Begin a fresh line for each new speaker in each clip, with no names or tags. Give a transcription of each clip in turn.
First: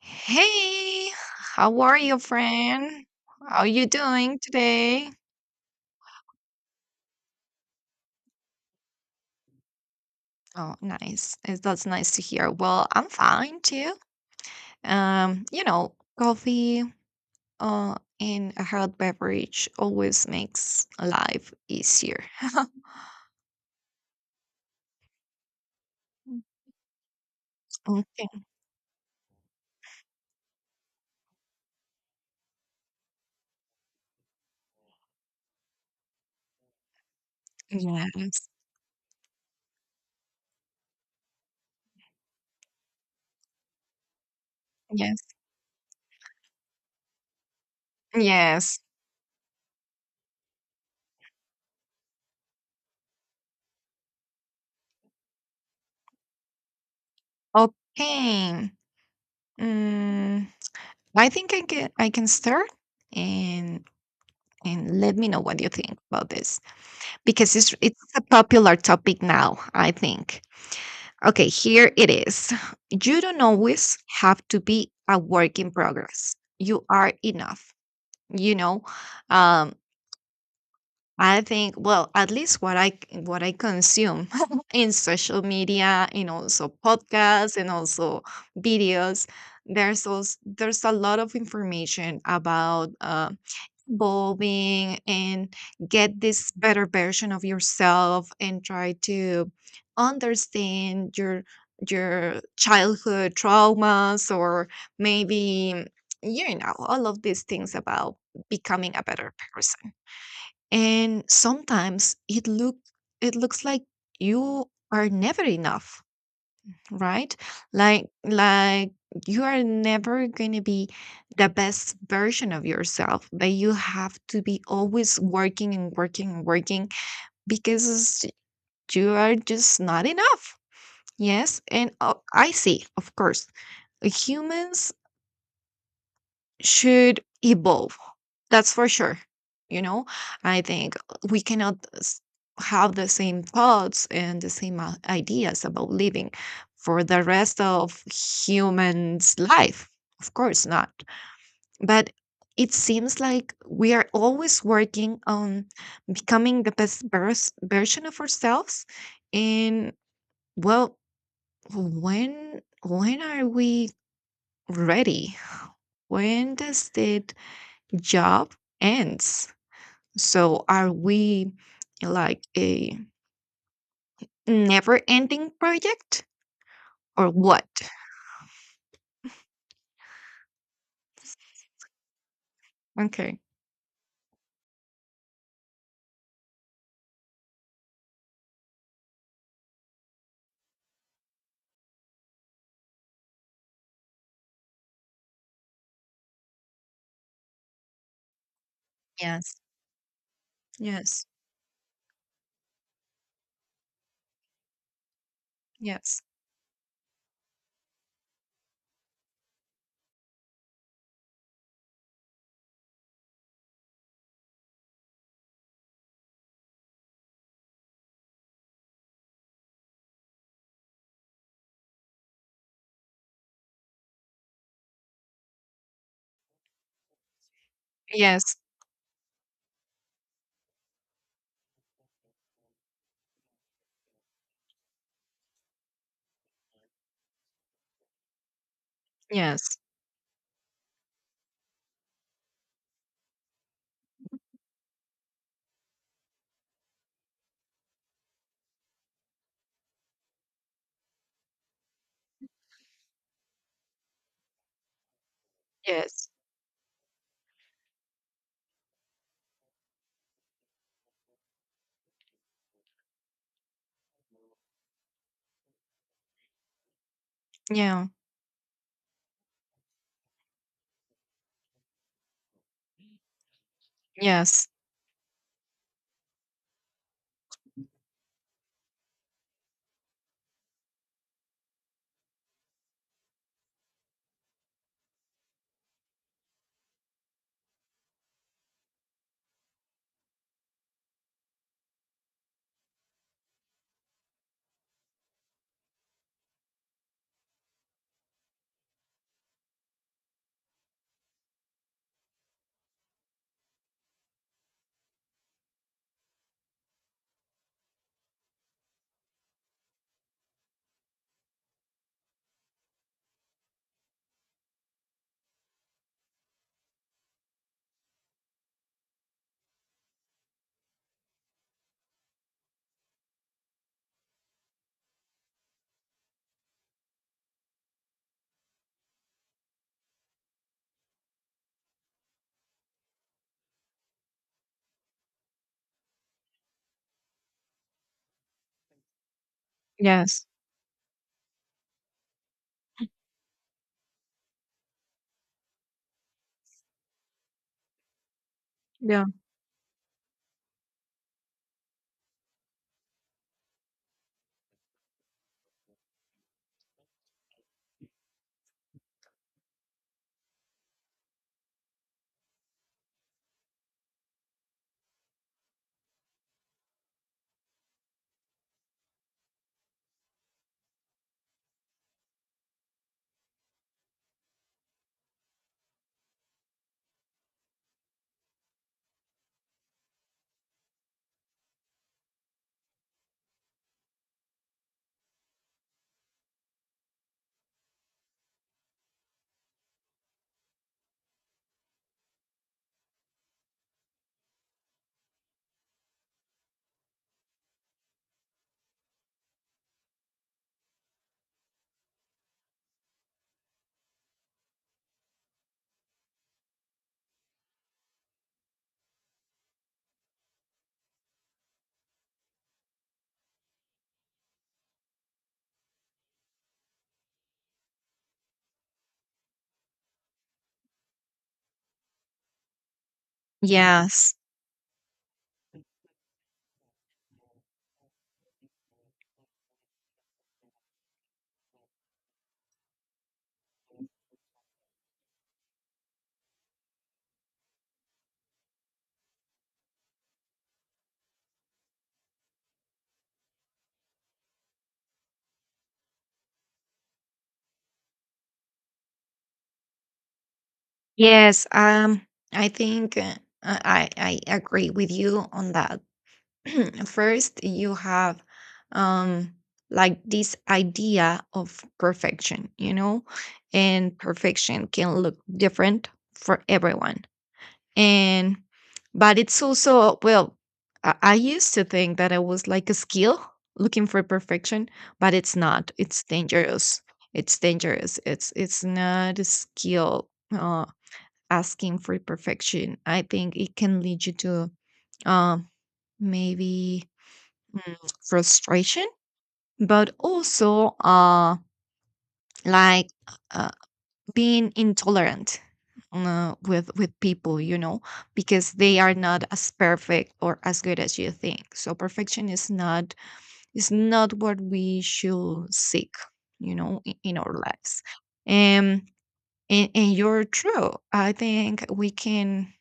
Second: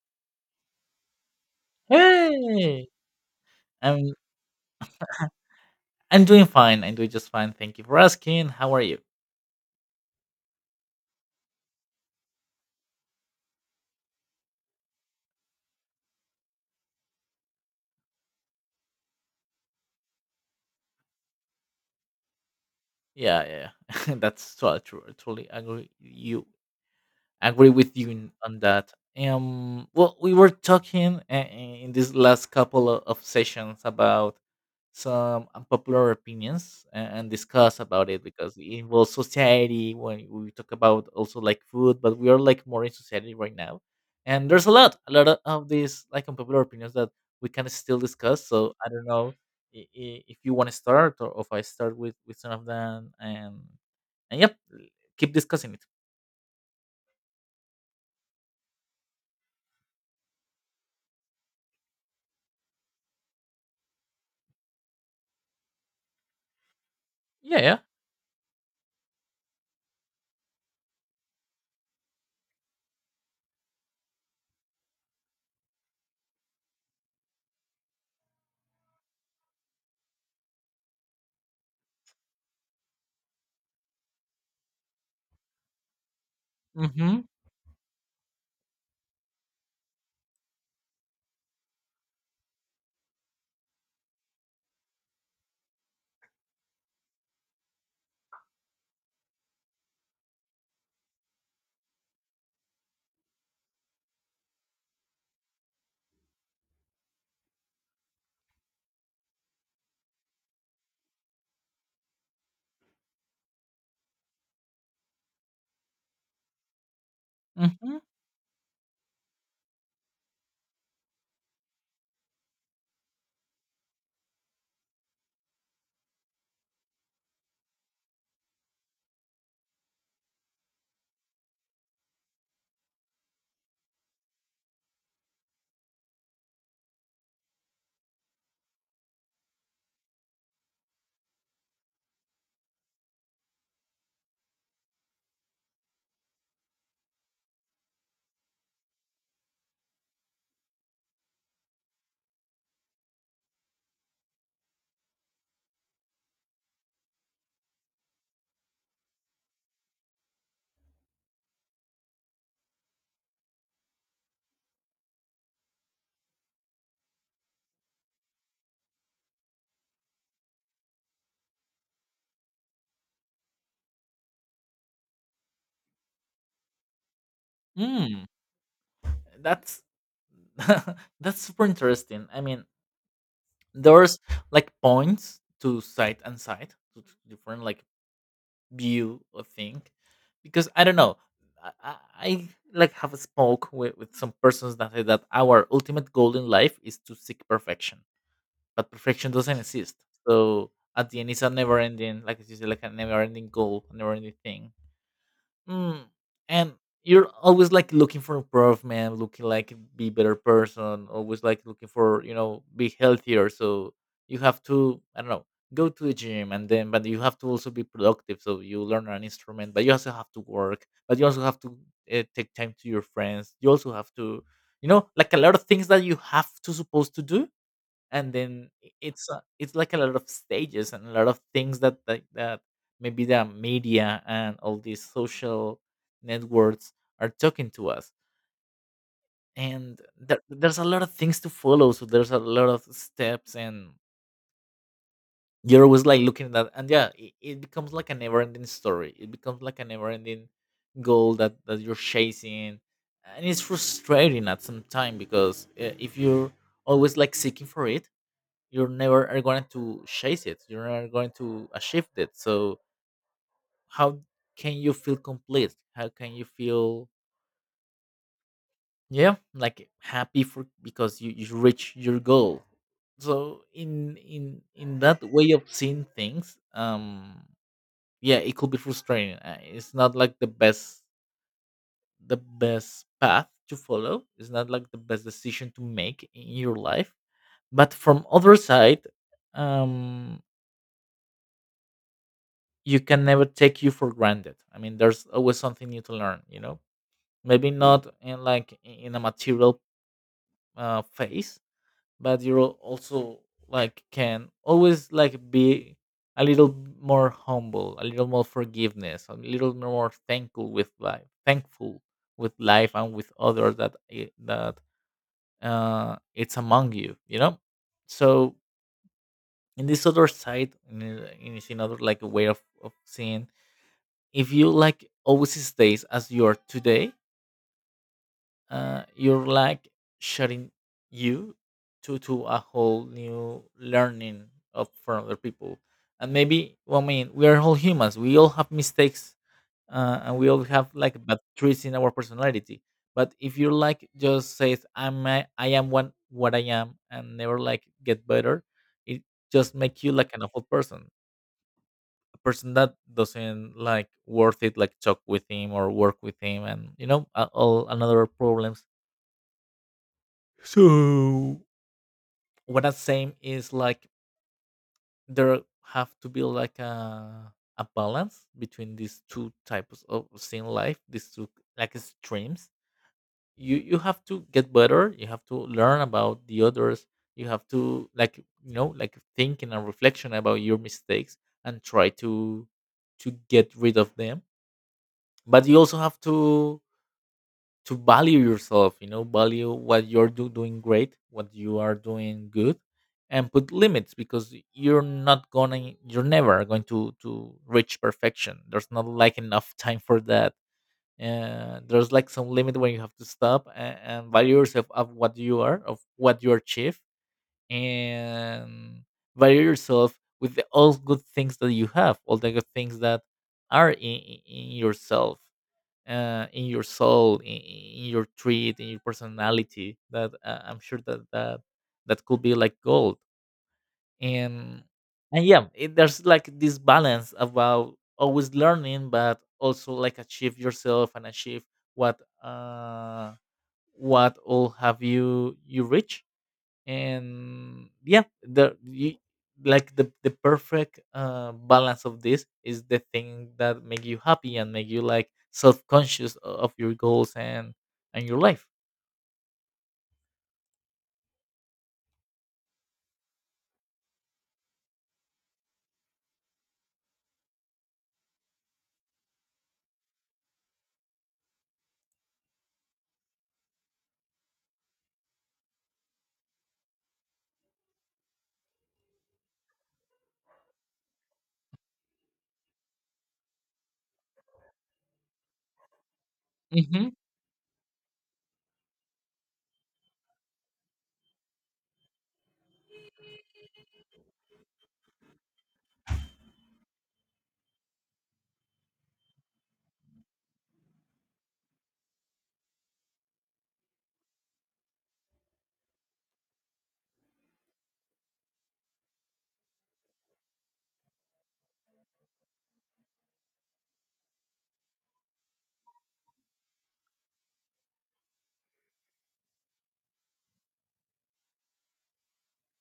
Hey, how are you,
Hey!
friend? How you
I'm
doing today?
I'm doing fine. I'm doing just fine. Thank you for asking. How are you?
Oh, nice. That's nice to hear. Well, I'm fine too. You know, coffee uh and a hot beverage always makes life easier.
Yeah, yeah, yeah. That's so true. I totally agree with you
Okay.
on that. Well, we were talking in this last couple of sessions about some unpopular opinions, and discuss about it
Yes.
because it involves society. When we talk about also like food, but we are like more in society right now, and there's a lot a
Yes.
lot of these like unpopular opinions that we can still discuss, so
Yes.
I don't know, if you want to start, or if I start with some of them and and keep discussing it.
Okay. Mm, I think I can start and and let me know what you think about this. Because
Yeah,
it's
yeah.
it's a popular topic now, I think. Okay, here it is. You don't always have to be a work in progress. You are enough. You know, um, I think, well, at least what I consume in social media, and also
Mm-hmm.
podcasts, and also videos, there's a lot of information about evolving and get this better version of yourself, and try to understand your childhood traumas, or maybe you know all of these things about becoming a better person, and sometimes it looks like you are never enough, right?
Mm-hmm.
Like you are never going to be the best version of yourself, but you have to be always working and working and working because you are just not enough. Yes. And I see, of course humans should evolve. That's for sure. You know, I think we cannot s- have the same thoughts and the same ideas about living for the rest of humans' life. Of course not. But it seems like we are always working on becoming the version of ourselves. And well, when are we ready? When does it job ends. So are we like a never ending project or what?
Mm. That's that's super interesting, I mean.
Okay.
There's like points to side and side to different like view of thing, because I don't know. I, I I like have spoke with some persons that say that our ultimate goal in life is to seek perfection, but perfection
Yes.
doesn't exist. So at the
Yes.
end, it's a never ending, like you say, like a never ending goal, never ending thing. Mm.
Yes.
And you're always like looking for improvement, looking like be better person, always like looking for, be healthier. So you have to, I don't know, go to the gym, and then but you have to also be productive. So you learn an instrument, but you also have to work, but you also have to take time to your friends. You also have to, like a lot of things that you have to supposed to do, and
Yes.
then it's like a lot of stages and a lot of things that maybe the media and all these social networks are talking to us,
Yes.
and there's a lot of things to follow, so there's a lot of steps, and you're always like looking at that. And yeah, it becomes like a never ending story, it becomes like a never ending goal that you're chasing, and it's frustrating at some time because if
Yes.
you're always like seeking for it, you're never are going to chase it, you're never going to achieve it. So how can you feel complete, how can you feel,
Yeah.
yeah, like happy for, because you reach your goal. So in in
Yes.
in that way of seeing things, yeah, it could be frustrating. It's not like the best path to follow. It's not like the best decision to make in your life. But from other side, um you can never take you for granted. I mean, there's always something new to learn, you know? Maybe not in a material phase, but you're also like can always like be a little more humble, a little more forgiveness, a little more thankful with life and with others that it's among you, you know? So in this other side, in this another like way of seeing, if you like always stays as you are today, you're like shutting you to a whole new learning of from other people. And maybe, well, I mean, we are all humans. We all have mistakes, and
Yes.
we all have like bad traits in our personality. But if you're like just says, "I'm I am one what I am," and never like get better, it
Yeah.
just make you like an awful person, a person that doesn't like worth it like talk with him or work with him, and you know all another problems. So what I'm saying is, like, there have to be like a balance between these two types of scene life, these two like streams. You have to get better, you have to learn about the others, you have to like, like, thinking and reflection about your mistakes, and try to get rid of them. But you also have to value yourself, you know, value what you're doing great, what you are doing good, and put limits, because you're not gonna you're never going to reach perfection. There's not like enough time for that, and there's like some limit when you have to stop, and value yourself of what you are, of what you achieve, and value yourself with all good things that you have, all the good things that are in yourself, in your soul, in your treat, in your personality. That, I'm sure that that could be like gold.
Yes.
And and yeah, there's like this balance about always learning, but also like achieve yourself and achieve what uh what all have you reached. And yeah, like the perfect balance of this is the thing that make you happy and make you like self-conscious of your goals and your life.
Yes. I think I agree with you on that. First, you have um, like this idea of perfection, you know, and perfection can look different for everyone. And, but it's also, well, I used to think that it was like a skill looking for perfection, but it's not. It's dangerous.
Hmm.
It's dangerous. It's not a skill asking for perfection. I think it can lead you to um, maybe mm, frustration, but also like uh, being intolerant with people, you know, because they are not as perfect or as good as you think. So perfection is not, is not what we should seek, you know, in our lives. Um, and you're true. I think we can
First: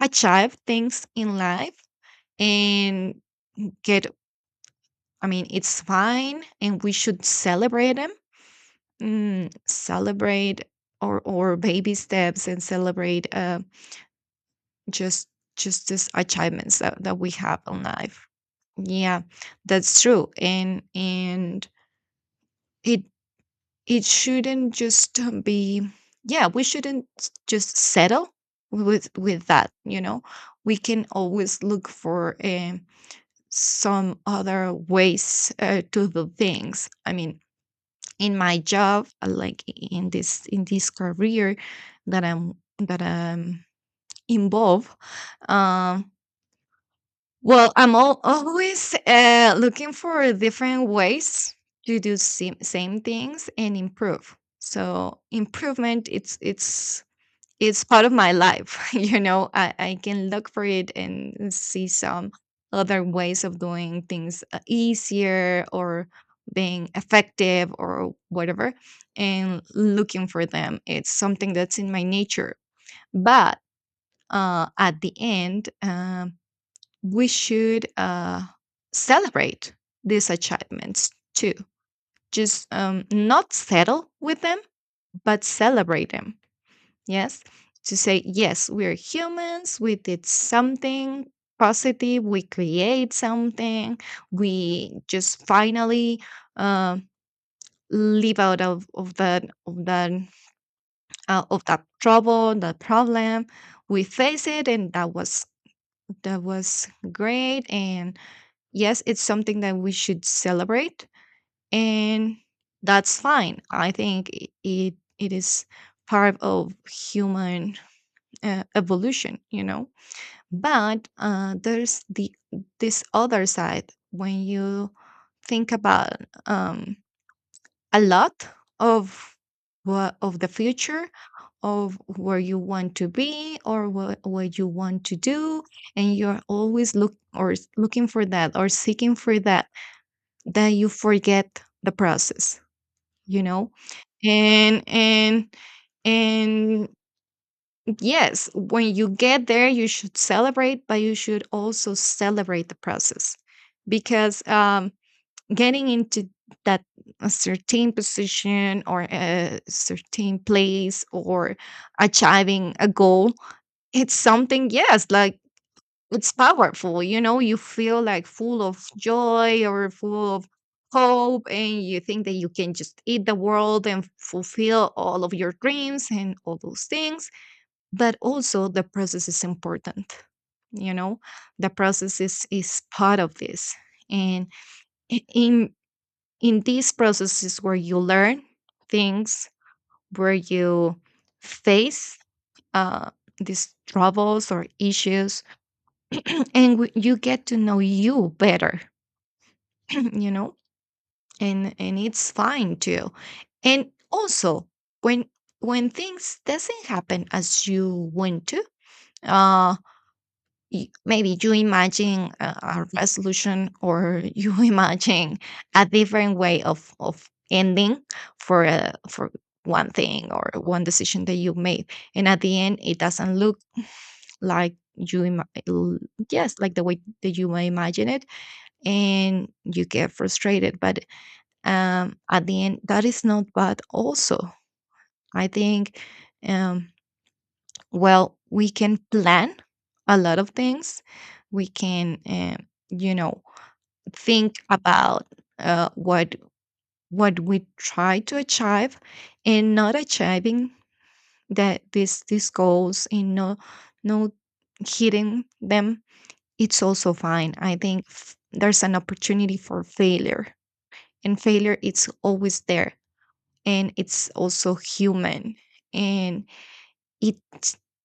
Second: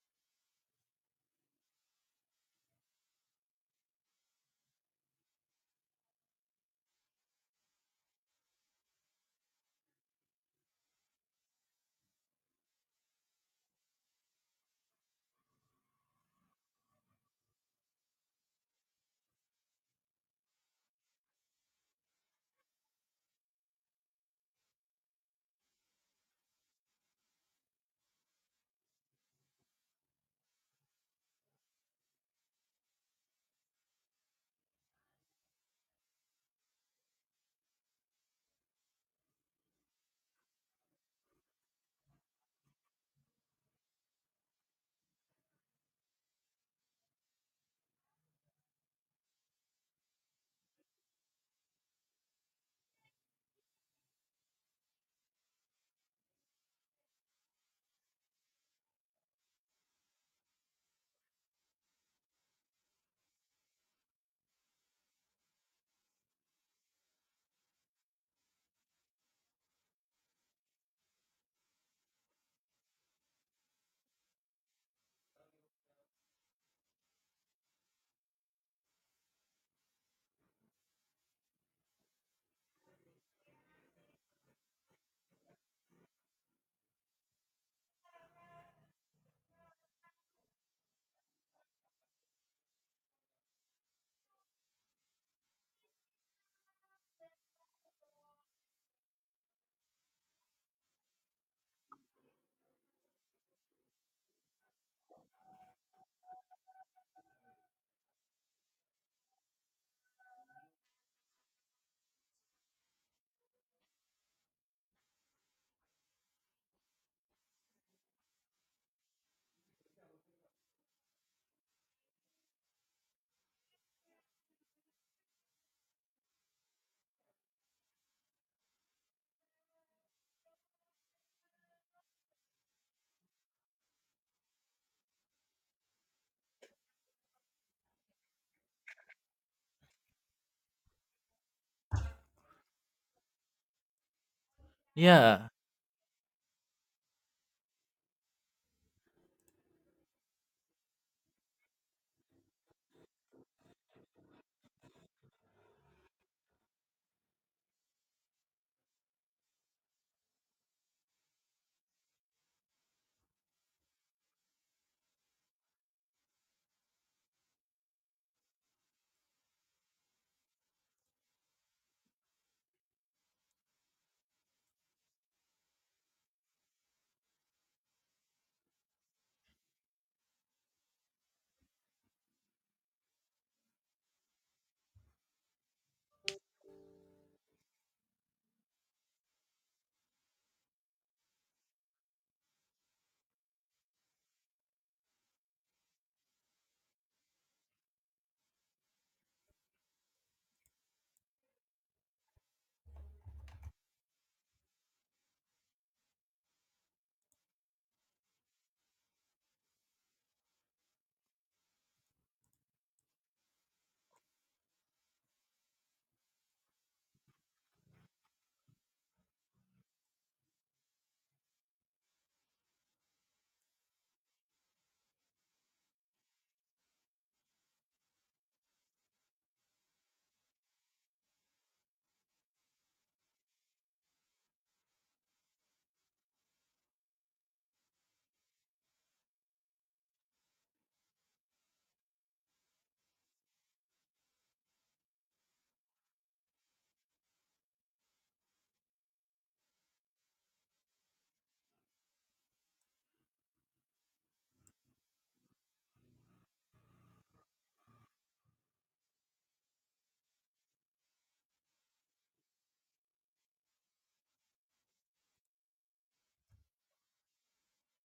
achieve things in life and get. I mean, it's fine, and we should celebrate them, celebrate or baby steps, and celebrate just just these achievements that, that we have in life. Yeah, that's true. And it it shouldn't just be, yeah, we shouldn't s- just settle with that, you know. We can always look for some other ways to do things. I mean, in my job, like in this, career that I'm involved. um well, always looking for different ways to do same things and improve. So improvement, it's it's part of my life. You know, I can look for it and see some other ways of doing things, easier or being effective or whatever, and looking for them, it's something that's in my nature. But at the end, we should celebrate these achievements too, just not settle with them but celebrate them. Yes. To say, yes, we're humans, we did something positive, we create something, we just finally uh, live out of that, of that trouble, that problem. We face it, and that was great. And yes, it's something that we should celebrate, and that's fine. I think it is part of human evolution, you know. But there's the, this other side when you think about um, a lot of, what of the future, of where you want to be or what you want to do, and you're always looking for that or seeking for that, that you forget the process, you know. and
Yeah,
and and yes, when you get there, you should celebrate, but you should also celebrate the process, because getting into that, a certain position or a certain place or achieving a goal, it's something, yes, like it's powerful. You know, you feel like full of joy or full of hope, and you think that you can just eat the world and fulfill all of your dreams and all those things. But also the process is important, you know. The process is part of this. And i- in in these processes where you learn things, where you face uh, these troubles or issues, and you get to know you better. You know. And it's fine too. And also when things doesn't happen as you want to, uh, maybe you imagine a resolution, or you imagine a different way of ending for for one thing or one decision that you made, and at the end it doesn't look like yes, like the way that you may imagine it, and you get frustrated. But at the end that is not bad also, I think. um well, we can plan a lot of things. We can, you know, think about what, we try to achieve, and not achieving that these goals, and no hitting them. It's also fine. I think there's an opportunity for failure, and failure, it's always there. And it's also human, and it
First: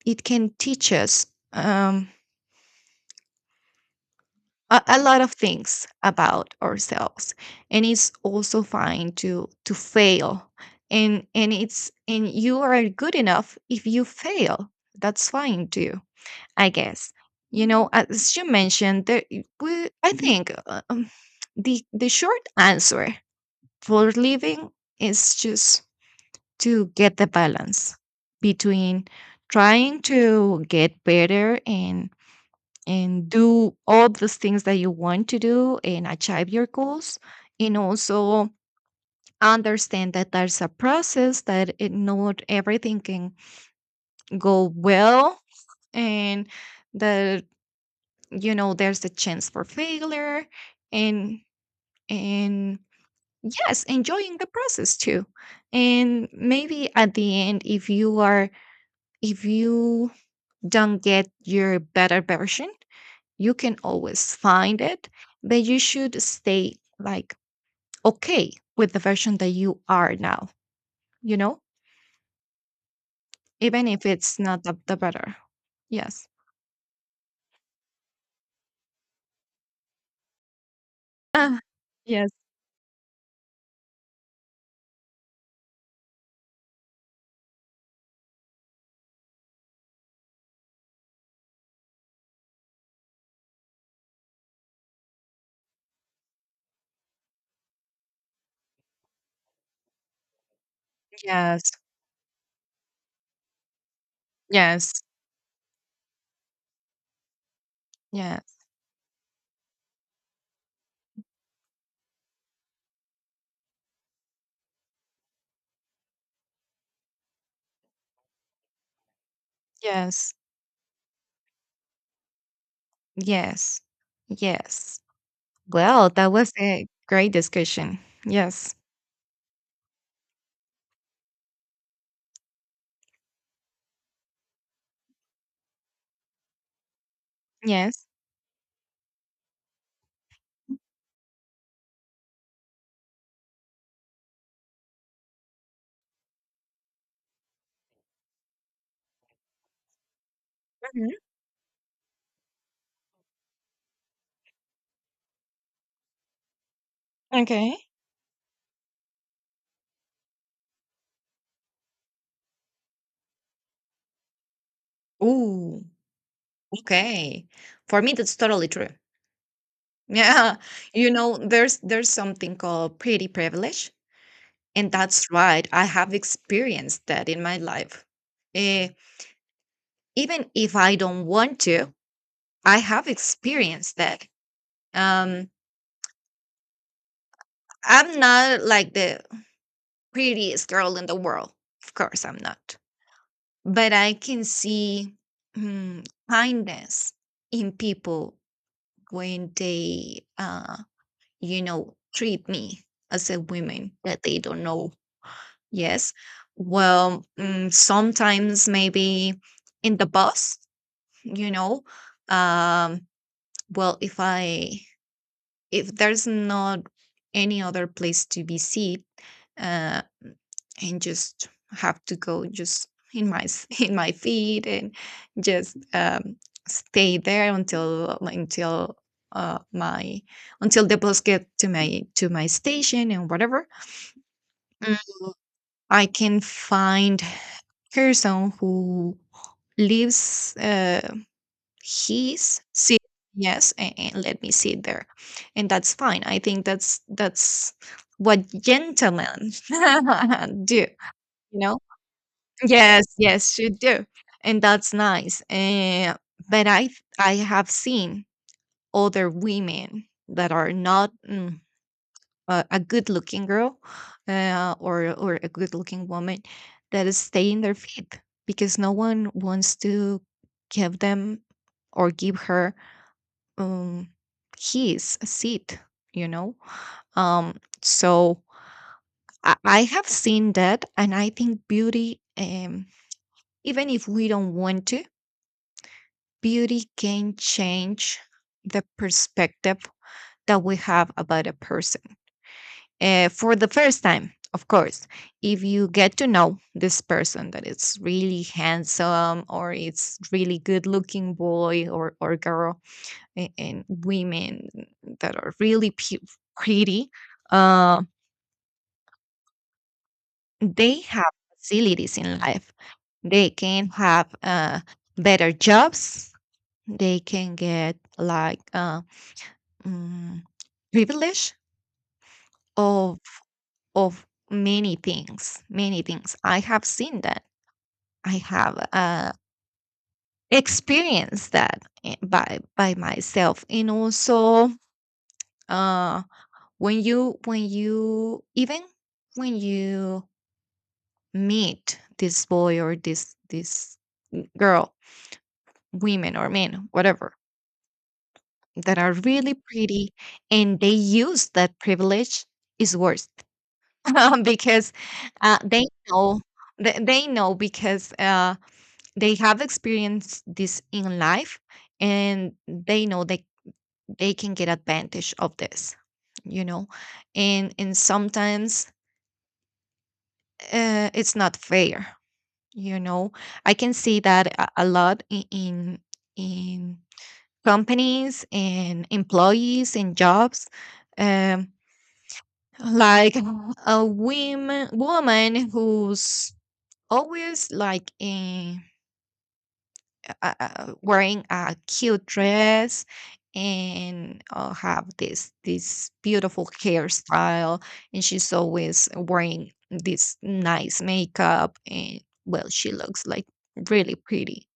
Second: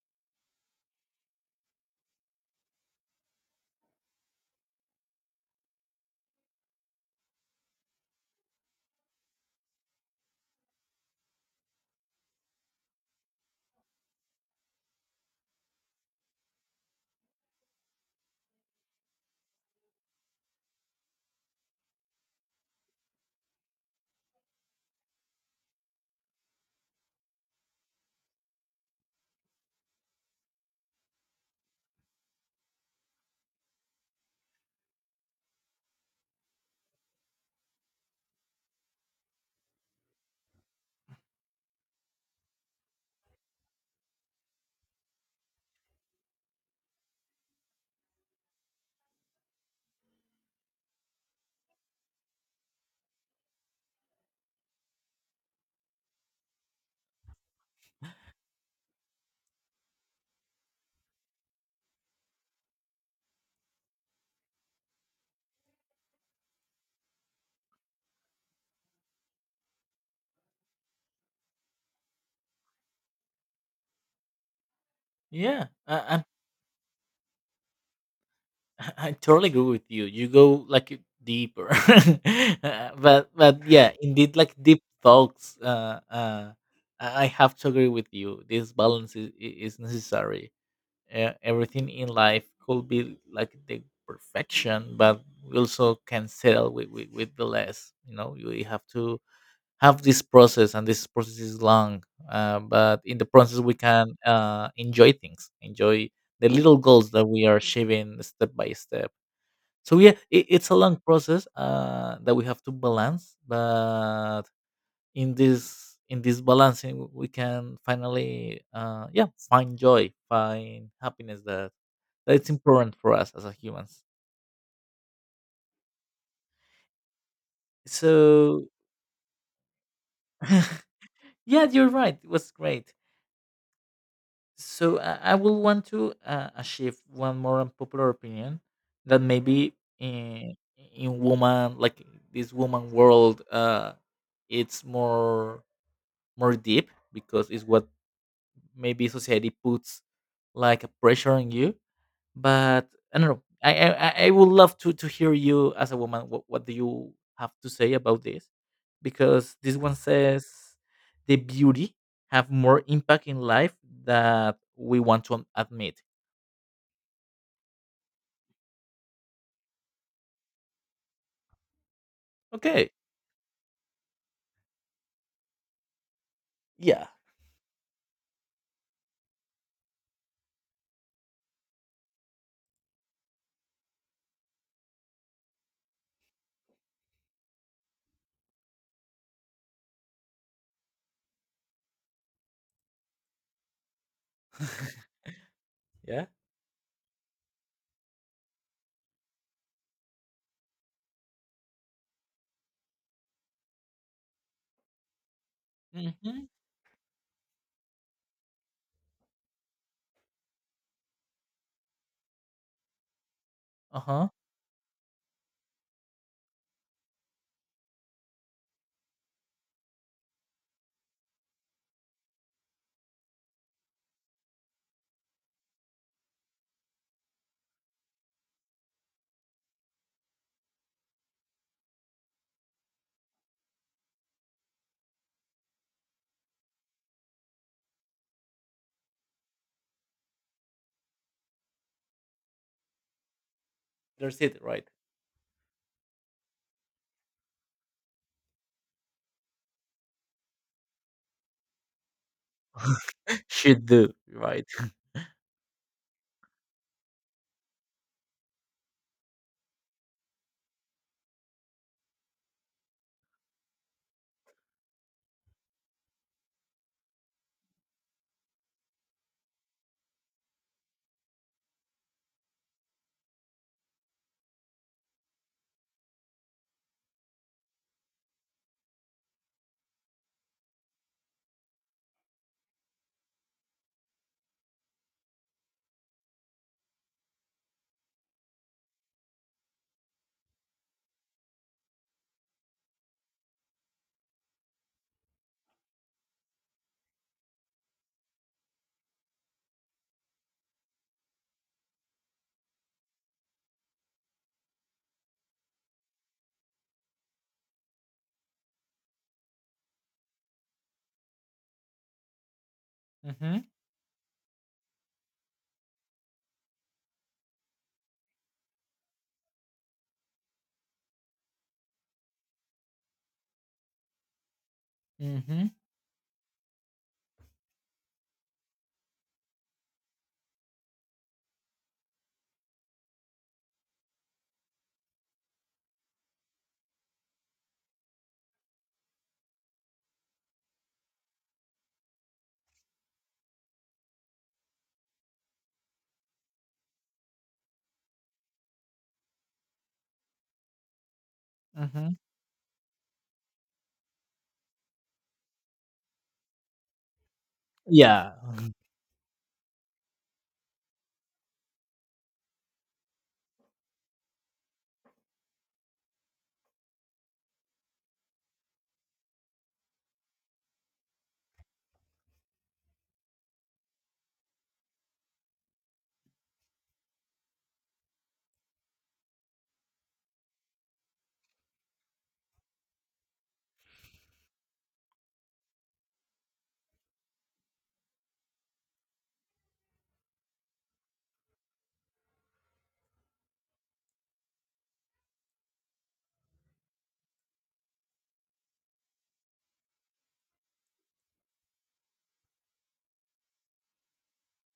it can teach us. Um, a lot of things about ourselves. And it's also fine to fail. And you are good enough if you fail. That's fine too, I guess. You know, as you mentioned there, I think the short answer for living is just to get the balance between trying to get better and do all those things that you want to do and achieve your goals, and also understand that there's a process, that not everything can go well, and that, you know, there's a chance for failure. And and yes, enjoying the process too. And maybe at the end, if you are, if you don't get your better version, you can always find it, but you should stay like okay with the version that you are now, you know, even if it's not the better.
yeah. I
Yes.
I totally agree with you. You go like
Ah,
deeper.
yes.
But yeah, indeed, like, deep thoughts. I have to agree with you, this balance is necessary. Everything in life could be like the perfection, but we also can settle with the less. You have to have this process, and this process is
Yes.
long. But in the process we can
Yes.
enjoy things, enjoy the little goals that we are achieving step
Yes.
by step. So yeah, it's a long process, that we have to balance. But in this balancing we can finally, yeah, find joy,
Yes.
find happiness, that that's important for us as a
Yes.
humans.
Yes. Well, that was a great discussion.
So
Yes.
yeah, you're right. It was great. So I will want to achieve one more
Yes.
unpopular opinion that maybe in, in woman, like this woman world, it's more deep, because it's what maybe society puts like a
Mhm.
pressure on you. But I don't know. I would love to hear you as a woman. What do you have to
Okay.
say about this? Because this one says, the beauty have more impact in life that we want to
Ooh,
admit.
okay. For me, that's totally true. Yeah, you know, there's something
Okay.
called pretty privilege. And that's right. I have experienced
Yeah.
that in my life. Eh, even if I don't want to, I have experienced that. Um, I'm not like the prettiest girl in the world. Of course, I'm not. But I can see
Yeah.
kindness in people when they, you know, treat me as a woman that they don't know. Yes.
Mm-hmm.
Well, sometimes maybe in the bus, you know. um well,
Uh huh.
if there's not any other place to be seen, uh and just have to go just in my feet and just stay there until my, until the bus get to my station and whatever. Mm. I can find person who lives. He's sit. Yes, and
There's
let me
it,
sit
right?
there. And that's fine. I think that's what gentlemen do, you know. Yes, yes, should
Should
do.
do,
And
right?
that's nice, but I have seen other women that are not, a good looking girl, or a good looking woman, that is stay in their feet because no one wants to give them or give her um keys a seat, you know. So I have seen that. And I think beauty, even if we don't want to, beauty can change the perspective that we have about a person, for the first time, of course. If you get to know this person, that it's really handsome, or it's really good looking boy, or girl. And women that are really pretty, uh, they have facilities in life. They
Mm-hmm.
can have better jobs. They can get like mm, privilege of many things,
Mm-hmm.
many things. I have seen that. I have experienced that by myself, and also uh, when you even when you meet this boy or this girl, women or men, whatever, that are really pretty and they use that
Mm-hmm.
privilege is worse because they know, they know because
Yeah.
they have experienced this in life and they know they can get advantage of this, you know and sometimes it's not fair. you know I can see that a lot in companies and employees and jobs. um like a women woman who's always like in, wearing a cute dress and have this beautiful hairstyle and she's always wearing this nice makeup, and well, she looks like really pretty,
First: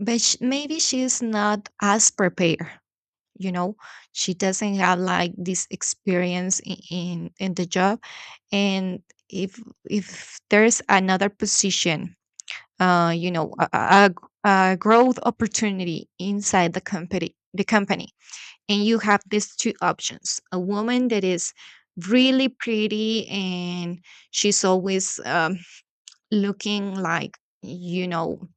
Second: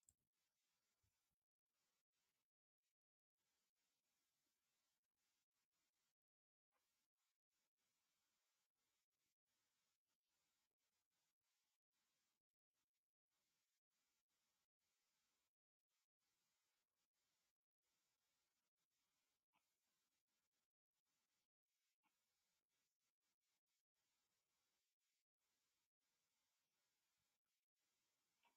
but maybe she's not as prepared, you know, she doesn't have like this experience in, in the job. And if if there's another position, you know, a a growth opportunity inside the company, and you have these two options: a woman that is really pretty and she's always looking like, you know,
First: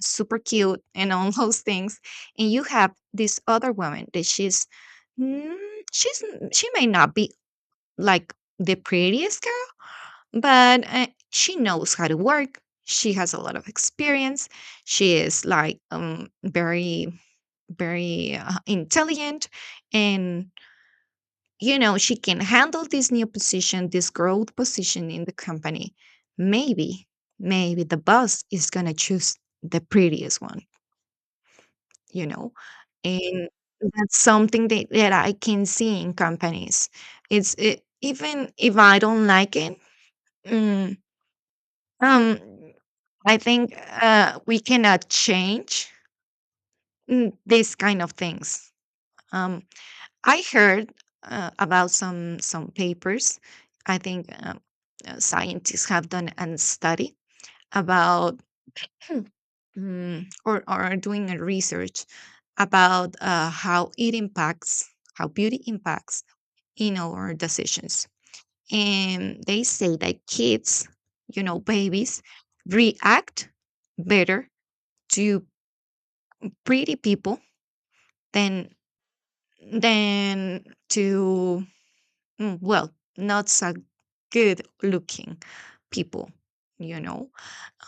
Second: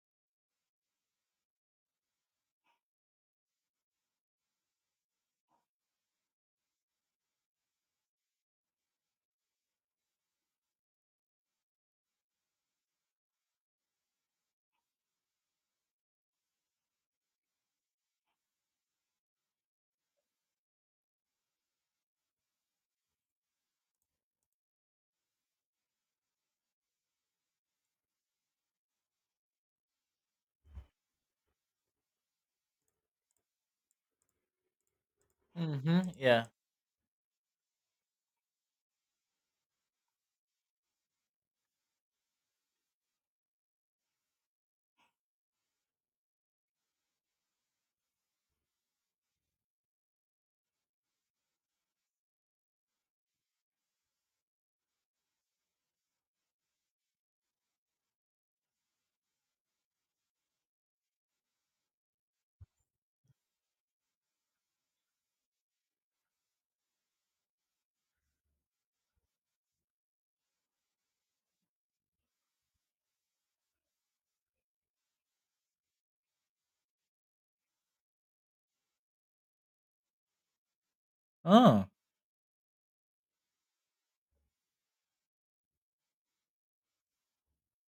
super cute and all those things, and you have this other woman that she's mm, she's n- she may not be like the prettiest girl, but she knows how to work, she has a lot of experience, she is like very very intelligent, and you know she can handle this new position, this growth position in the company. maybe Maybe the boss is going to choose the prettiest one, you know, and that's something that I can see
Mm-hmm.
in
Yeah.
companies. It's even if I don't like it, mm, um I think we cannot change, these kind of things. um I heard about some papers. I think, scientists have done a study about, or are doing a research about how it impacts, how beauty impacts in our decisions. And they say that kids, you know, babies react better to pretty people than to,
Oh.
well, not so good looking people, you know.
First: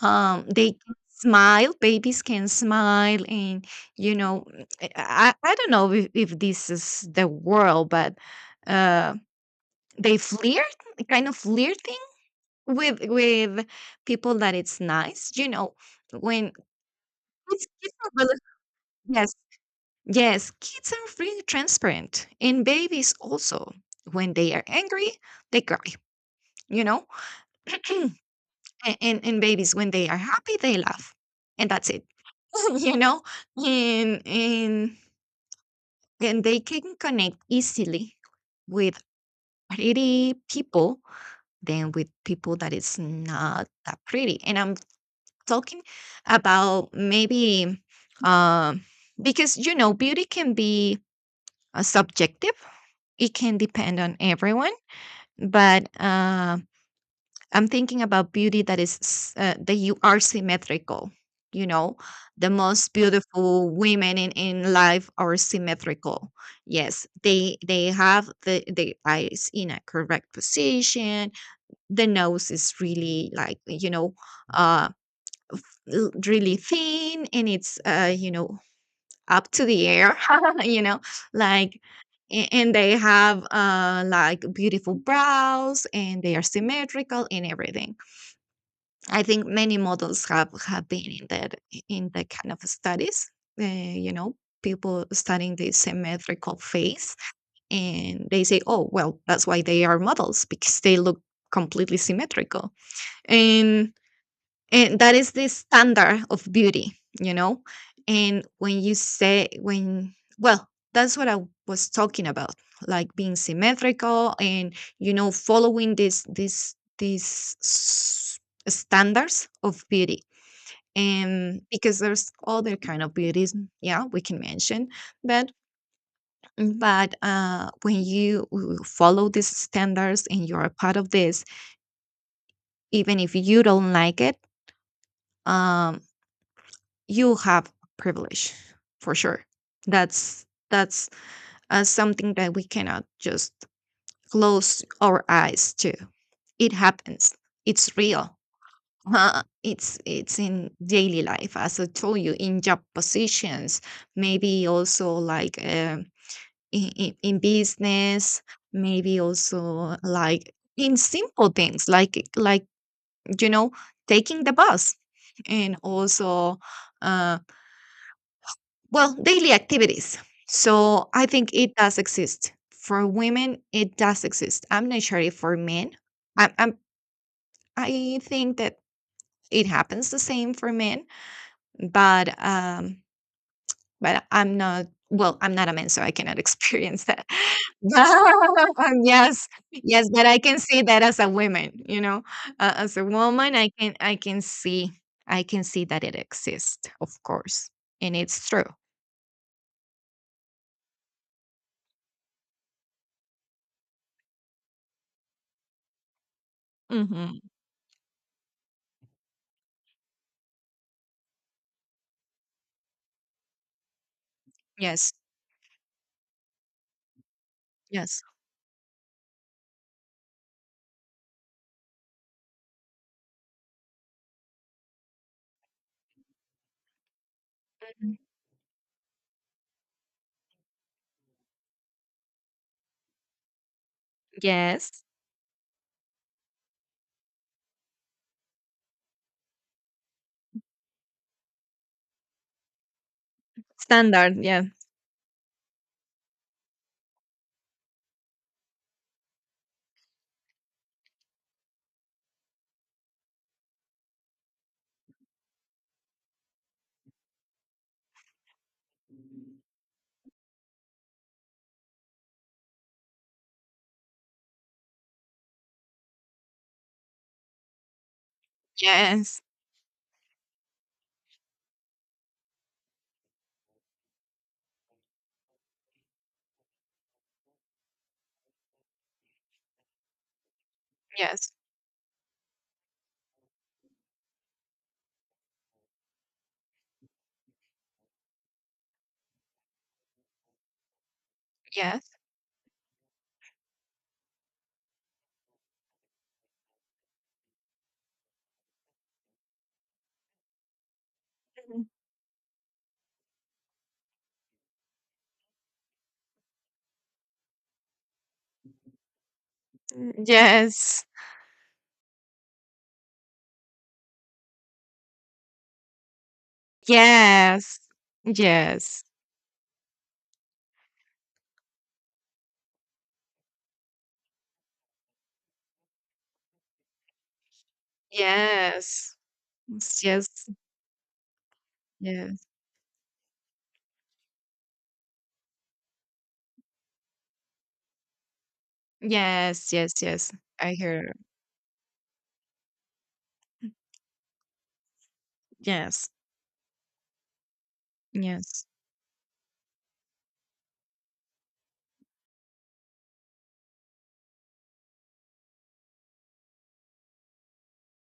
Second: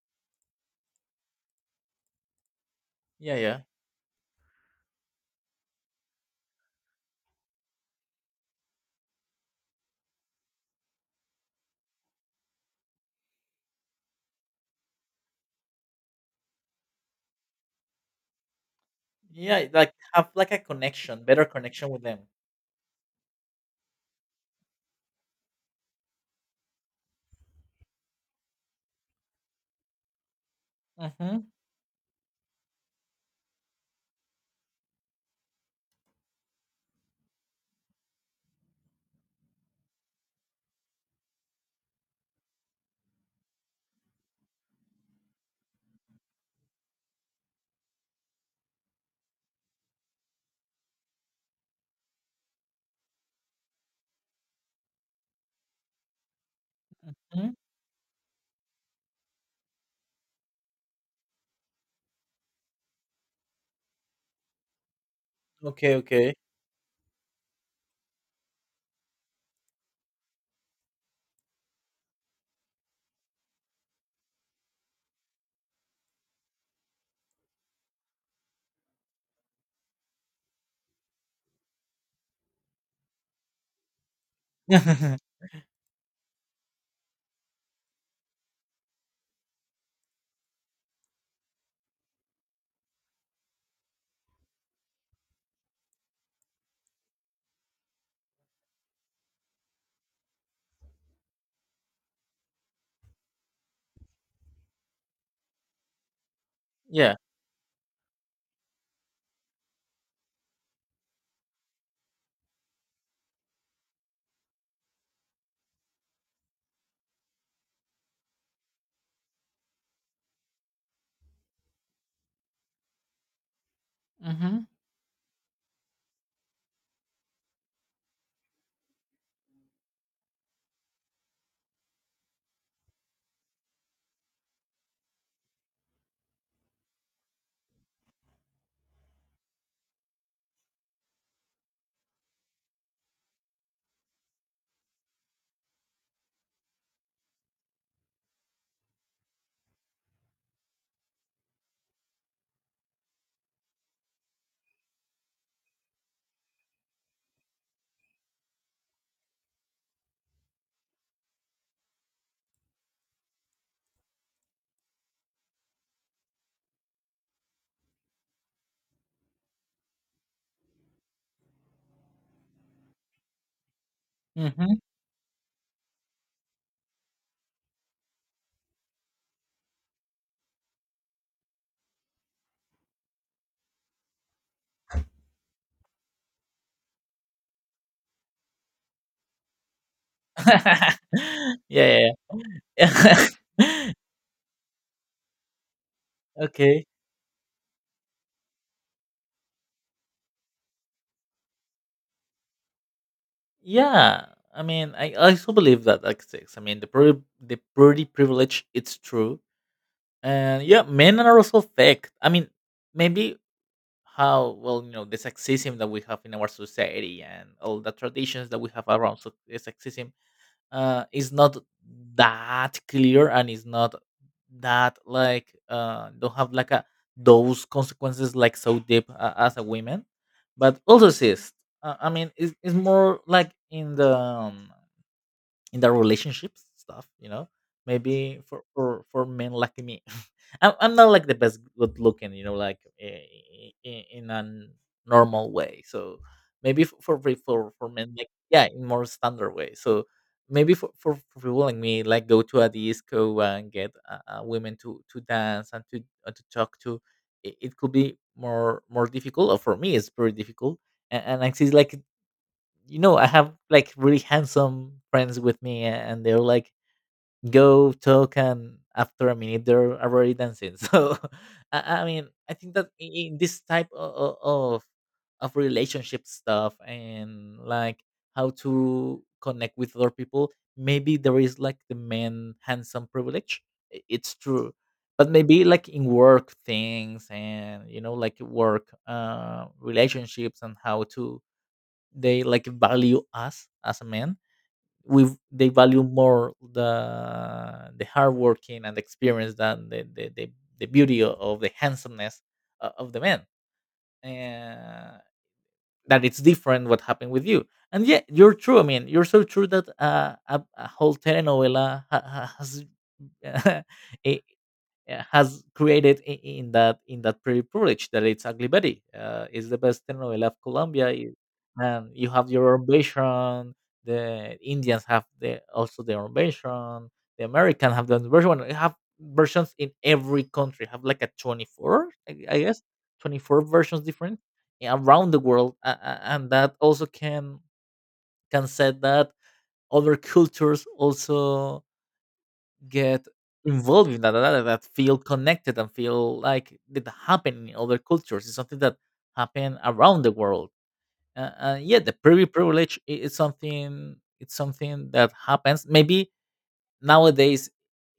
They can smile, babies can smile,
Yeah. Yeah.
and you know I don't know if this is the world, but uh they flirt, kind of flirting. With people that it's nice, you know, when kids are really. Yes.
Yeah. Like have
Yes,
like a
kids are
connection,
really
better connection with
transparent,
them.
and babies also. When they are angry, they cry, you know? And and babies when they are happy, they laugh.
Mm-hmm.
And that's it. You know? And and they can connect easily with pretty people than with people that is not that pretty. And I'm talking about maybe, um because you know beauty can be subjective, it can depend on everyone, but
Mm-hmm.
I'm thinking about beauty that is that you are symmetrical, you know. The most beautiful women in life are
Okay,
symmetrical.
okay.
Yes, they have the eyes in a correct position, the nose is really like, you know, uh, really thin, and it's you know, up to the air. You know, like and they have like beautiful brows and they are symmetrical and everything. I think many models have been in that, in that kind of studies, you know, people studying the symmetrical face, and they say, oh well, that's why they are models, because they look completely symmetrical, and and that is the standard of beauty,
Yeah.
you know. And when you say, when, well, that's what I was talking about, like being symmetrical and, you know, following this standards of beauty. And because there's other kind of beauties, yeah, we can
Mhm.
mention, but when you follow these standards and you're a part of this, even if you don't like it, um you have privilege, for sure. That's something that we cannot just close our eyes to. It happens. It's real. It's in daily life, as I told you, in job positions, maybe also like, in business, maybe also like in simple things, like you know, taking the bus, and also, uh, well, daily activities. So I think it does exist. For women, it does exist.
Mhm.
I'm not sure if for men. I'm, I think that it happens the same for men, but I'm not, well, I'm not a man, so I cannot experience that. But yes, yes, but I can see that as a woman, you
Yeah, yeah,
know, as a woman, I
yeah.
can, I can see. I can see that it
Okay.
exists, of course, and it's true.
Yeah. I mean, I also believe that exists. I mean, the pretty
Hmm.
the pretty privilege, it's true. And yeah, men are also fake. I mean, maybe, how, well, you know
Yes,
the sexism that we have in our society, and all the
yes.
traditions that we have around, the sexism, is not that clear, and is not that like, don't have like a those consequences like so deep, as a women, but also cis. I mean, it's more like in the,
Yes.
in their relationships stuff, you know? Maybe for for men like me, I'm not like the best good looking, you know, like in
Standard, yeah.
a normal way. So maybe for men, like, yeah, in more standard way. So maybe for people like me, like, go to a disco and get women to dance, and to talk to, it could be more difficult, or for me it's very difficult. And I see like, you know, I have like really handsome friends with me, and they're like, go talk, and after a
Yes,
minute they're already dancing. So I mean, I think that in this type of relationship stuff, and like how to connect with other people, maybe there
yes,
is like the man handsome privilege. It's true. But maybe like in work things, and you know, like work relationships, and how to,
yes,
they like value us as a man, we they value more the hard working and experience than the the beauty of the
mhm,
handsomeness of the man. Uh, that it's different what happened with you. And yeah, you're true. I mean, you're so true that
mm,
a
yes,
whole telenovela has it has created, in that pretty
yes,
privilege, that it's Ugly Betty.
yes,
It's the best telenovela of Colombia, and you have your own version. The Indians have also their own version. The American have their own version. Well, they have
yes,
versions in every
yes,
country. Have like a 24, I guess, 24 versions different around the world and that also can set that
yes, yes,
other
yes, yes. I
cultures
hear.
also get involved in that, that feel connected and
Yes,
feel like it happened in other cultures. It's
yes,
something that happen around the world. Yeah, the privy privilege is something, it's something that happens maybe nowadays.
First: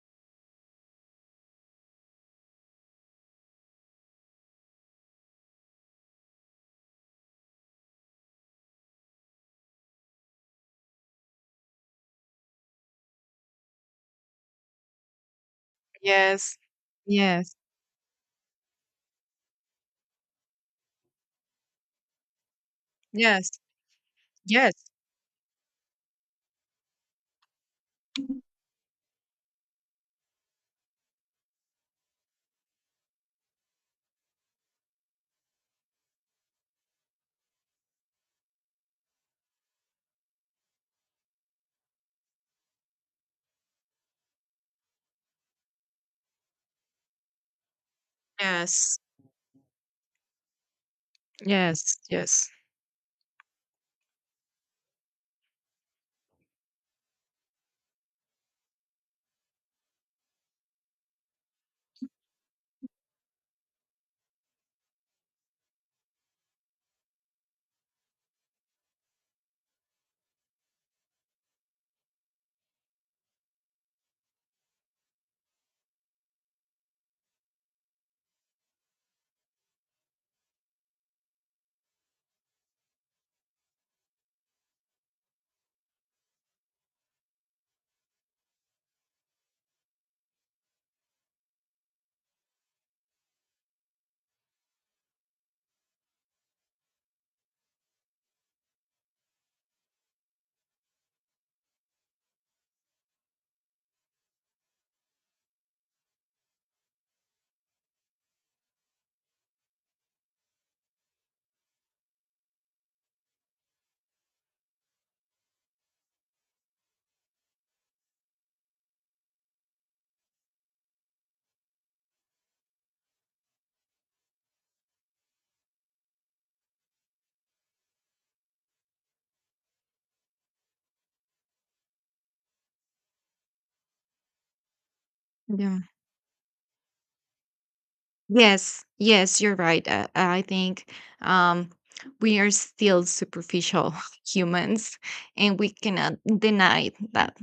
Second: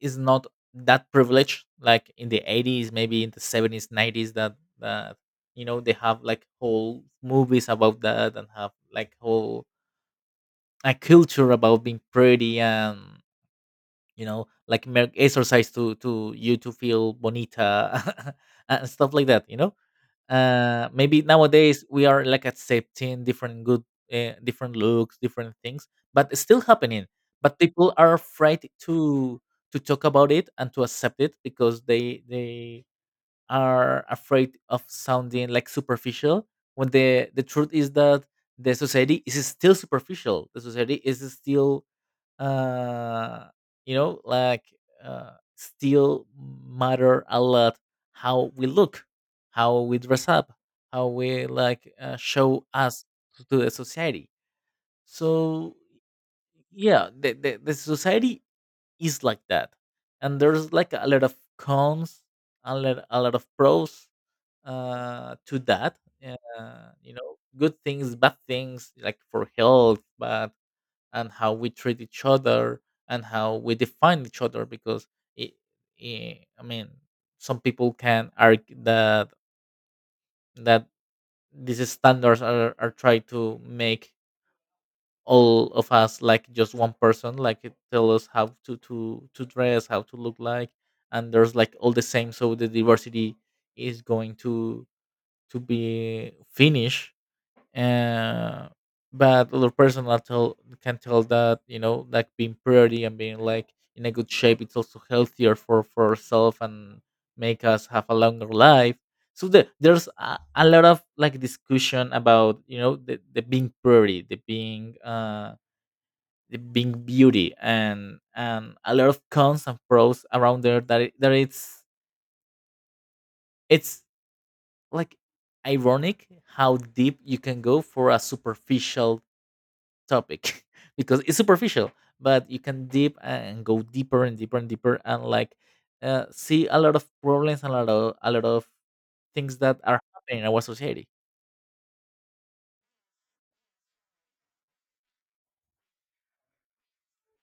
Is not that privileged like in the 80s, maybe in the 70s, 90s, that you know they have like whole movies about that, and have like whole a culture about being pretty, and you know like exercise to you
yes,
to feel
yes,
bonita and stuff like that, you know. Maybe nowadays we are like accepting
yes,
different good,
yes,
different looks, different things, but it's still happening. But people are afraid to talk about it and to accept it, because they are afraid of sounding like superficial, when the truth is that the society is still superficial. The society is still, uh you know like, still matter a lot how we
yes,
look, how we dress up, how we like
yes, yes.
show us to the society. So yeah, the society is like that, and there's like a lot of cons, a lot of pros to that. You know, good things, bad things, like for health, but, and how we treat each other, and how we define each other, because it, I mean, some people can argue that that these standards are trying to make all of us like just one person, like it tell us how to to dress, how to look like, and there's like all the same, so the diversity is going to be finished. uh, but other person will tell, can tell that you know like being pretty and being like in a good shape, it's also healthier for ourselves and make us have a longer life. So there's a lot of like discussion about you know the being pretty, the being beauty, and a lot of cons and pros around there, that it, that it's like ironic how deep you can go for a superficial topic because it's superficial, but you can deep and go deeper and deeper and deeper, and like,
Yeah.
see a lot of problems and a lot of
Yes, yes, you're
things that
right.
are happening
I
in our
think,
society.
um, we are still superficial humans, and we cannot deny that.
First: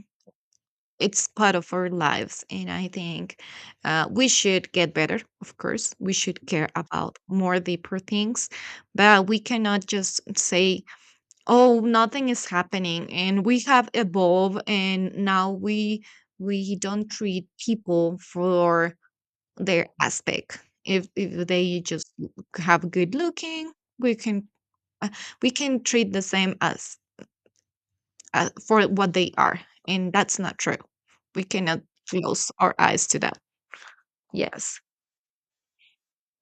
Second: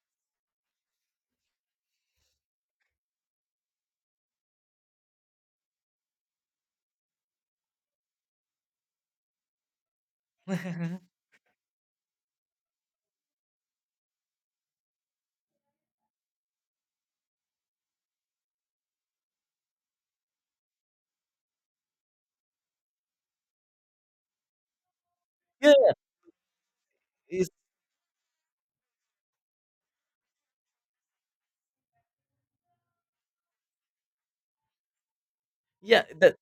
It's part of our lives. And I think we should get better, of course. We should care about more deeper things, but we cannot just say, oh, nothing is happening, and we have evolved, and now we don't treat people for their aspect. If they just have good looking, we can, uh, we can
Yeah,
treat the same as
it's,
for what they are, and that's not true. We cannot close our eyes to that. Yes,
yeah, that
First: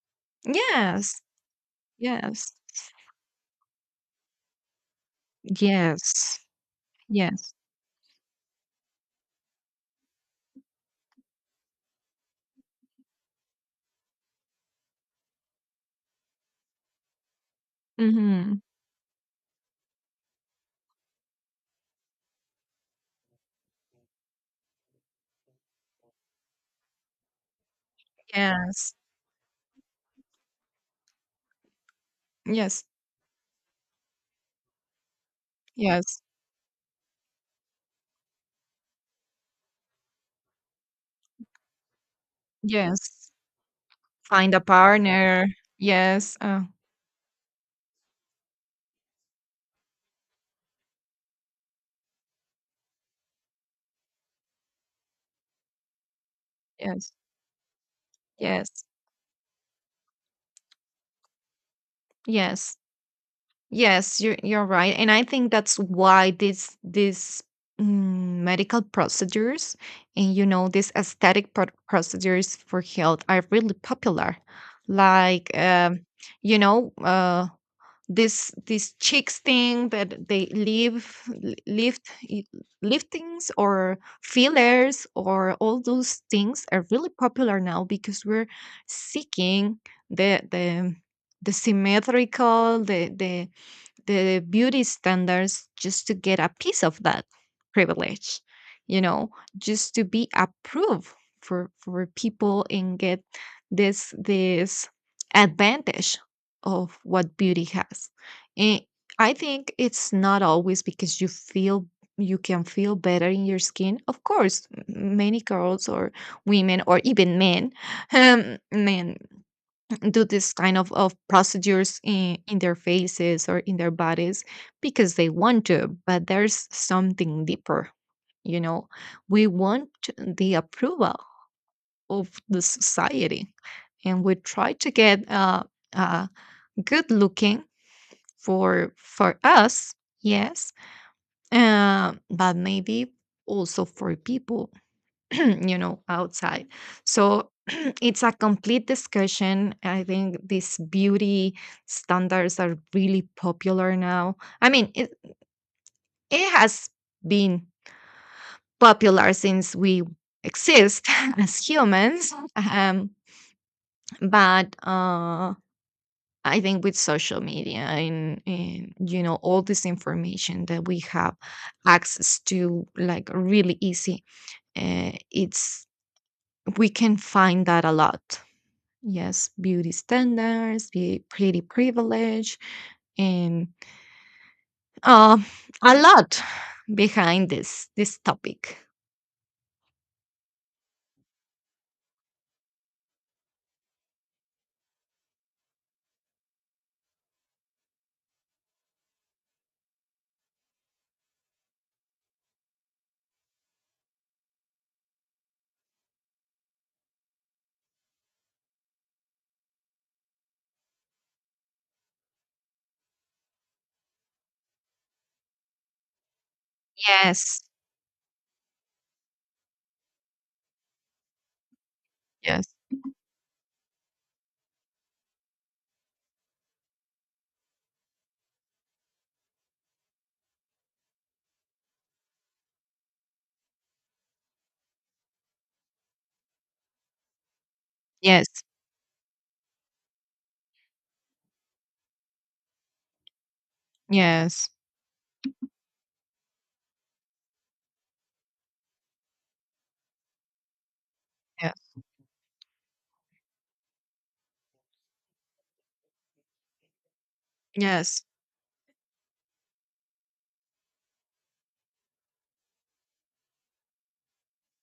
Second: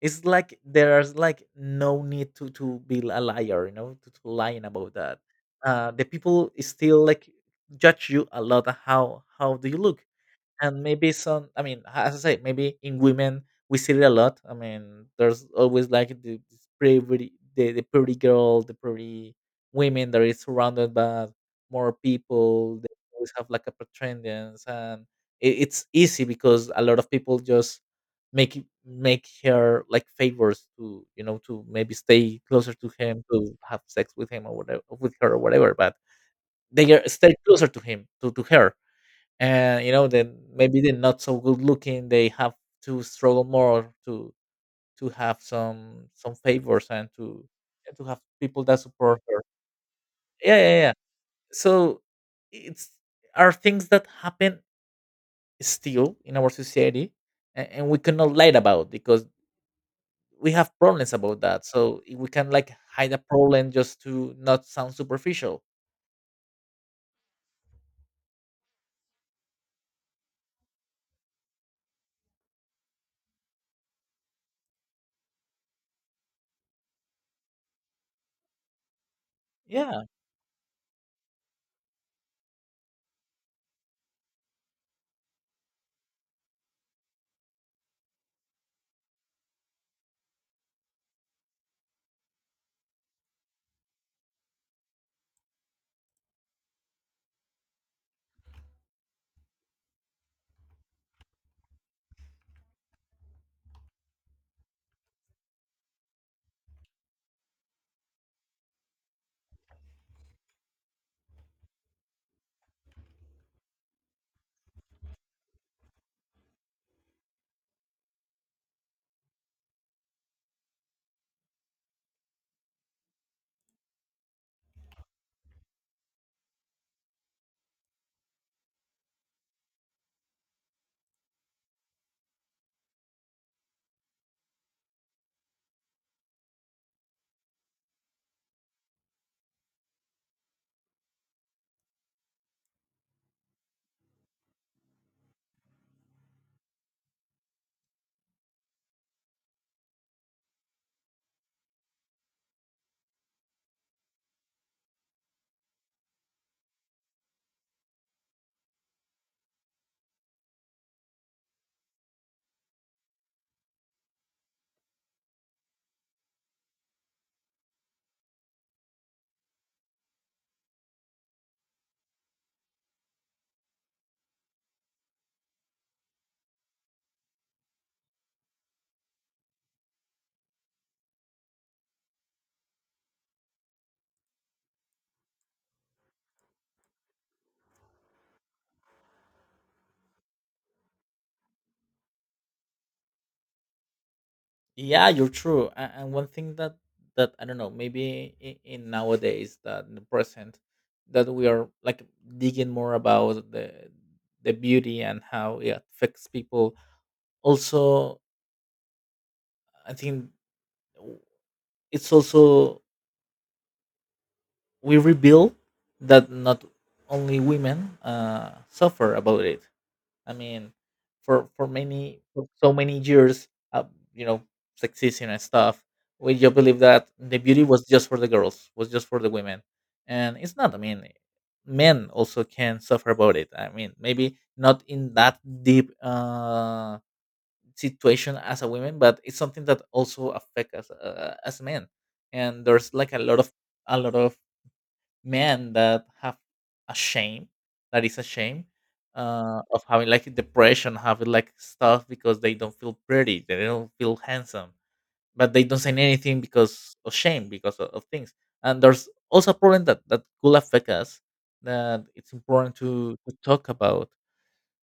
it's like there's
yes,
like no need
yes,
to be a liar, you know, to lying about that. The
yes,
people is still like
yes,
judge you a lot on how do you look. And maybe some, I mean, as I say, maybe in women we see it a lot. I mean, there's always like the this pretty, the pretty
hmm,
girl, the pretty women, that is surrounded by more people. They always have like a pretendance, and it, it's easy because a lot of people just
yes,
make her like favors, to you know, to maybe stay closer
yes,
to him, to have sex with him or whatever, with her or whatever. But
yes,
they are stay closer to him, to her, and you know that maybe they're not so good looking, they have to
yes.
struggle more
Find a
to have
partner.
some
Yes,
favors, and to have people that support her. Yeah, yeah, yeah. So it's, are things that happen still in our society,
yes,
and we cannot light
yes,
about, because we have problems about that. So we can like
yes.
hide a problem just
Yes,
to
you're
not sound
right, and I think
superficial.
that's why these, medical procedures, and you know, these aesthetic procedures for health are really popular. Like, you know, this this cheeks thing
Yeah.
that they leave lift, i- liftings or fillers or all those things are really popular now, because we're seeking the symmetrical, the beauty standards, just to get a piece of that privilege, you know, just to be approved for people, and get this this advantage of what beauty has. And I think it's not always because you feel, you can feel better in your skin, of course. Many girls or women, or even men, men do this kind of procedures in their faces or in their bodies because they want to, but there's something deeper. You know, we want the approval of the society, and we try to get uh, good looking for us, yes, but maybe also for people you know outside. So it's a complete discussion. I think these beauty standards are really popular now. I mean, it has been popular since we exist as humans, but I think with social media, and you know, all this information that we have access to like really easy, it's, we can find that a lot. Yes, beauty standards, be pretty privilege, and uh, a lot behind this this topic.
Yeah, you're true. And one thing that that I don't know, maybe in nowadays, that in the present that we are like digging more about the beauty and how it affects people. Also, I think w- it's also we reveal that not only
Yes,
women suffer about it. I mean, for
yes,
so many years, uh, you know, sexism and stuff, we just believe that the beauty was just for the girls, was just for the women, and it's not. I mean, men also can suffer about it. I mean, maybe not in that deep situation
yes,
as a woman, but it's something that also affects us as men. And there's like a lot of
yes,
men that have a shame, that is a shame of having like depression, having like
yes,
stuff because they don't feel pretty, they don't feel handsome, but they don't say anything because of shame, because of
yes,
things. And there's also a problem that that could affect us, that it's important to talk about.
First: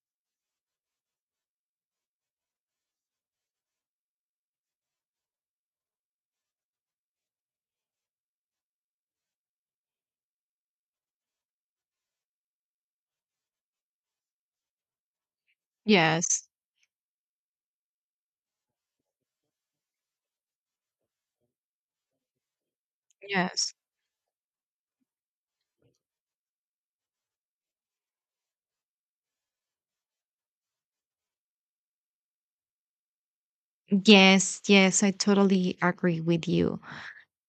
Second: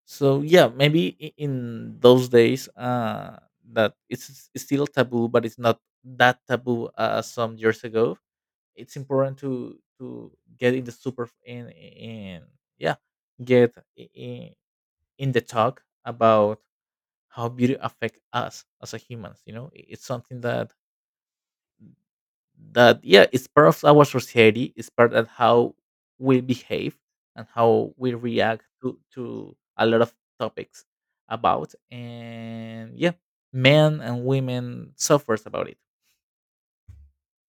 So yeah, maybe in those days that it's, it's still taboo, but it's not that taboo as some years ago. It's important to get in the super in, yeah, get in the talk
yes,
about how beauty affect us as a humans, you know. It's something that that yeah, it's part
yes,
of our society, it's part of how we behave, and how we react to a lot of topics about. And yeah, men and
yes,
women
yes. I
suffers about it.
totally agree with you.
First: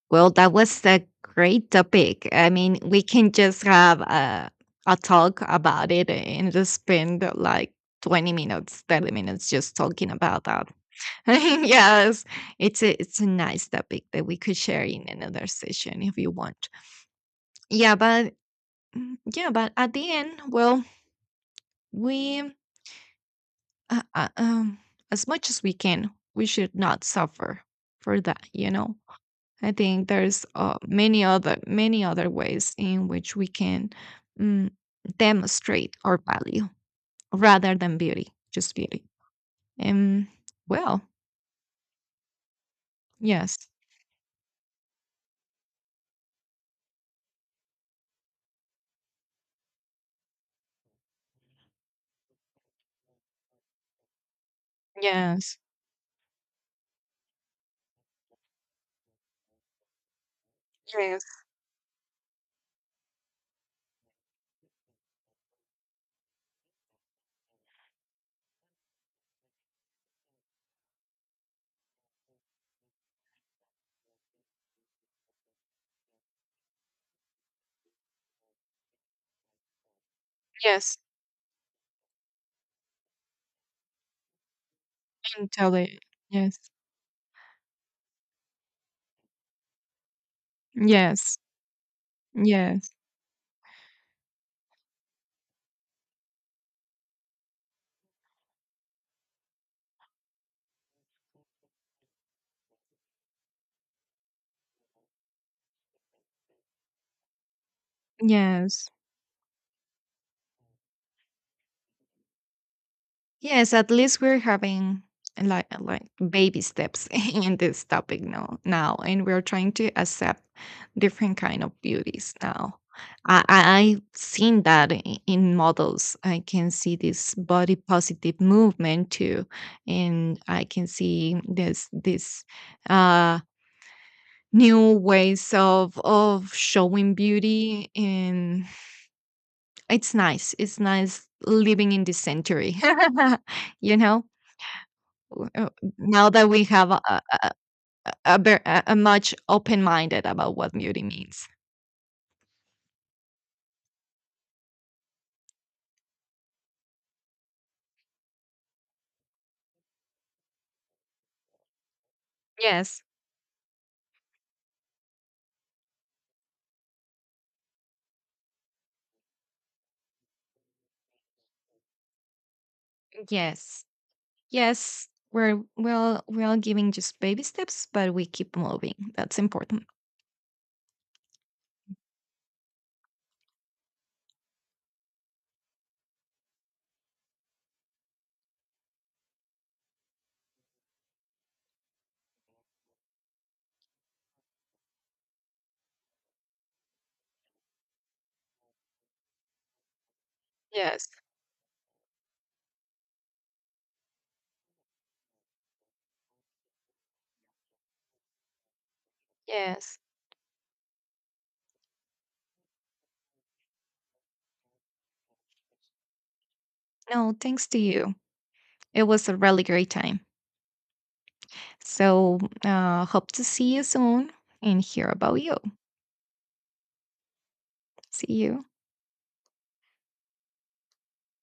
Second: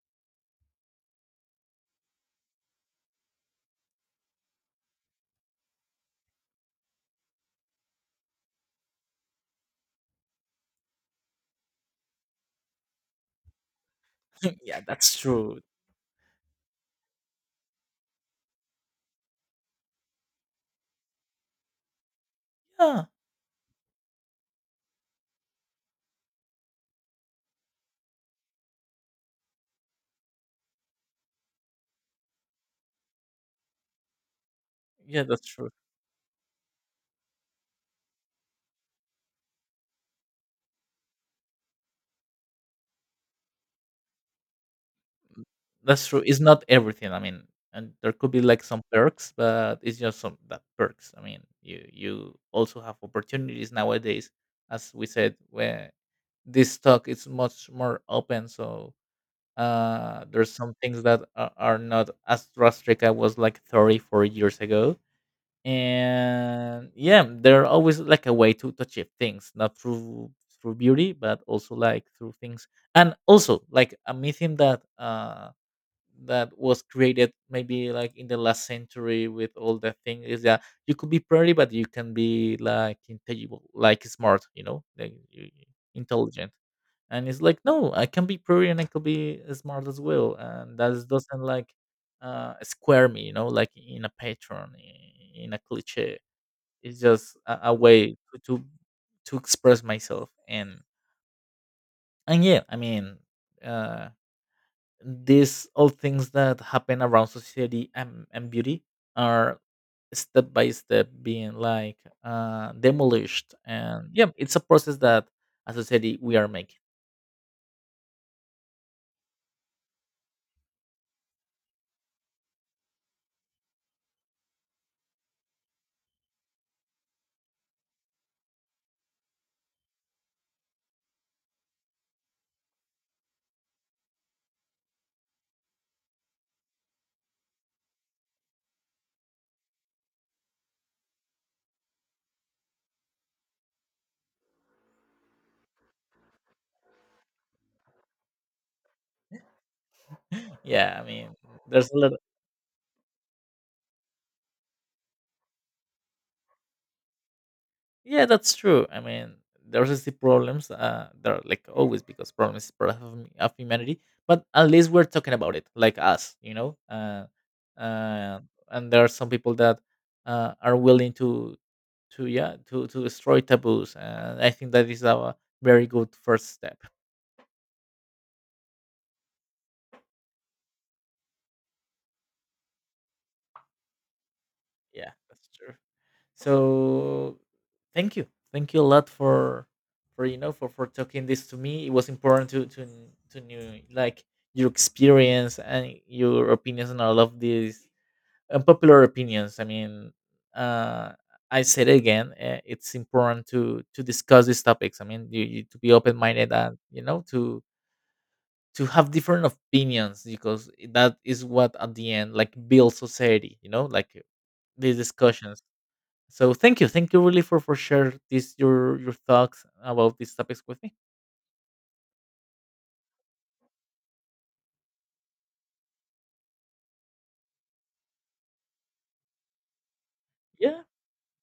Well, that was a great topic. I mean, we can just have a talk about it and just spend like 20 minutes, 30 minutes just talking about that. Yes, it's a, it's a nice topic that we could
Yeah,
share in
that's
another
true.
session if you want. Yeah, but yeah, but at the end, well, we,
Yeah.
uh, uh, um, as much as we can, we should not suffer for that. You know, I think there's many other, many other ways in which we can, mm,
Yeah, that's true.
demonstrate our value rather than beauty, just beauty. Um, well, yes,
That's true. It's not everything. I mean, and there could be like some perks, but it's just some that perks. I mean, you also have opportunities nowadays, as we said,
yes,
where this talk is much more open. So there's some things
yes,
that are not as drastic. I was like 34 years ago, and yeah, there are always like a way to achieve things, not through through beauty, but also like through things, and also like a mythium that that was created maybe like in the last century, with all the thing is that you
yes.
could be pretty but you can be like intelligible like smart, you know, like
Can tell it.
intelligent.
Yes.
And it's like, no, I can be pretty and I could be smart as well, and that is-
Yes.
doesn't like
Yes.
square me, you know, like in a pattern, in a cliche. It's just a way to express myself. And yeah, I mean, uh these all things that happen around society and beauty
Yes.
are step by step being like demolished.
Yes. At
And
least
yeah,
we're
it's a process
having
that
like
as a
like
society we are
baby
making.
steps in this topic now, now, and we're trying to accept different kind of beauties now. I, I've seen that in models. I can see this body positive movement too, and I can see this this, uh new ways of showing beauty. And it's nice. It's nice living in this century. You know, W- uh, now that we have a much open minded about what
Yeah,
beauty
I mean,
means.
there's a lot. Yeah, that's true. I mean, there are still problems. There are like always, because problems is part of,
Yes,
of humanity. But at least we're talking about it, like us, you know. Uh, and there are some people that are willing to, yeah, to destroy
yes,
taboos. And I think that is
yes.
a
We're,
very good
well, we're
first
all
step.
giving just baby steps, but we keep moving. That's important.
Yeah, that's true. So thank you, thank you a lot for you know, for talking this to me. It was important to know like your experience and your opinions on all of these unpopular opinions. I mean,
Yes,
uh I said it again, it's important to discuss these topics. I mean, you to be open-minded, and you know to have different
yes.
opinions, because that is what at the end like builds society, you know, like these discussions. So thank you
No,
really
thanks
for
to
share
you.
this
It
your
was a really
thoughts
great
about
time.
these topics with me.
So, hope to see you soon and hear about you. See you.
Yeah,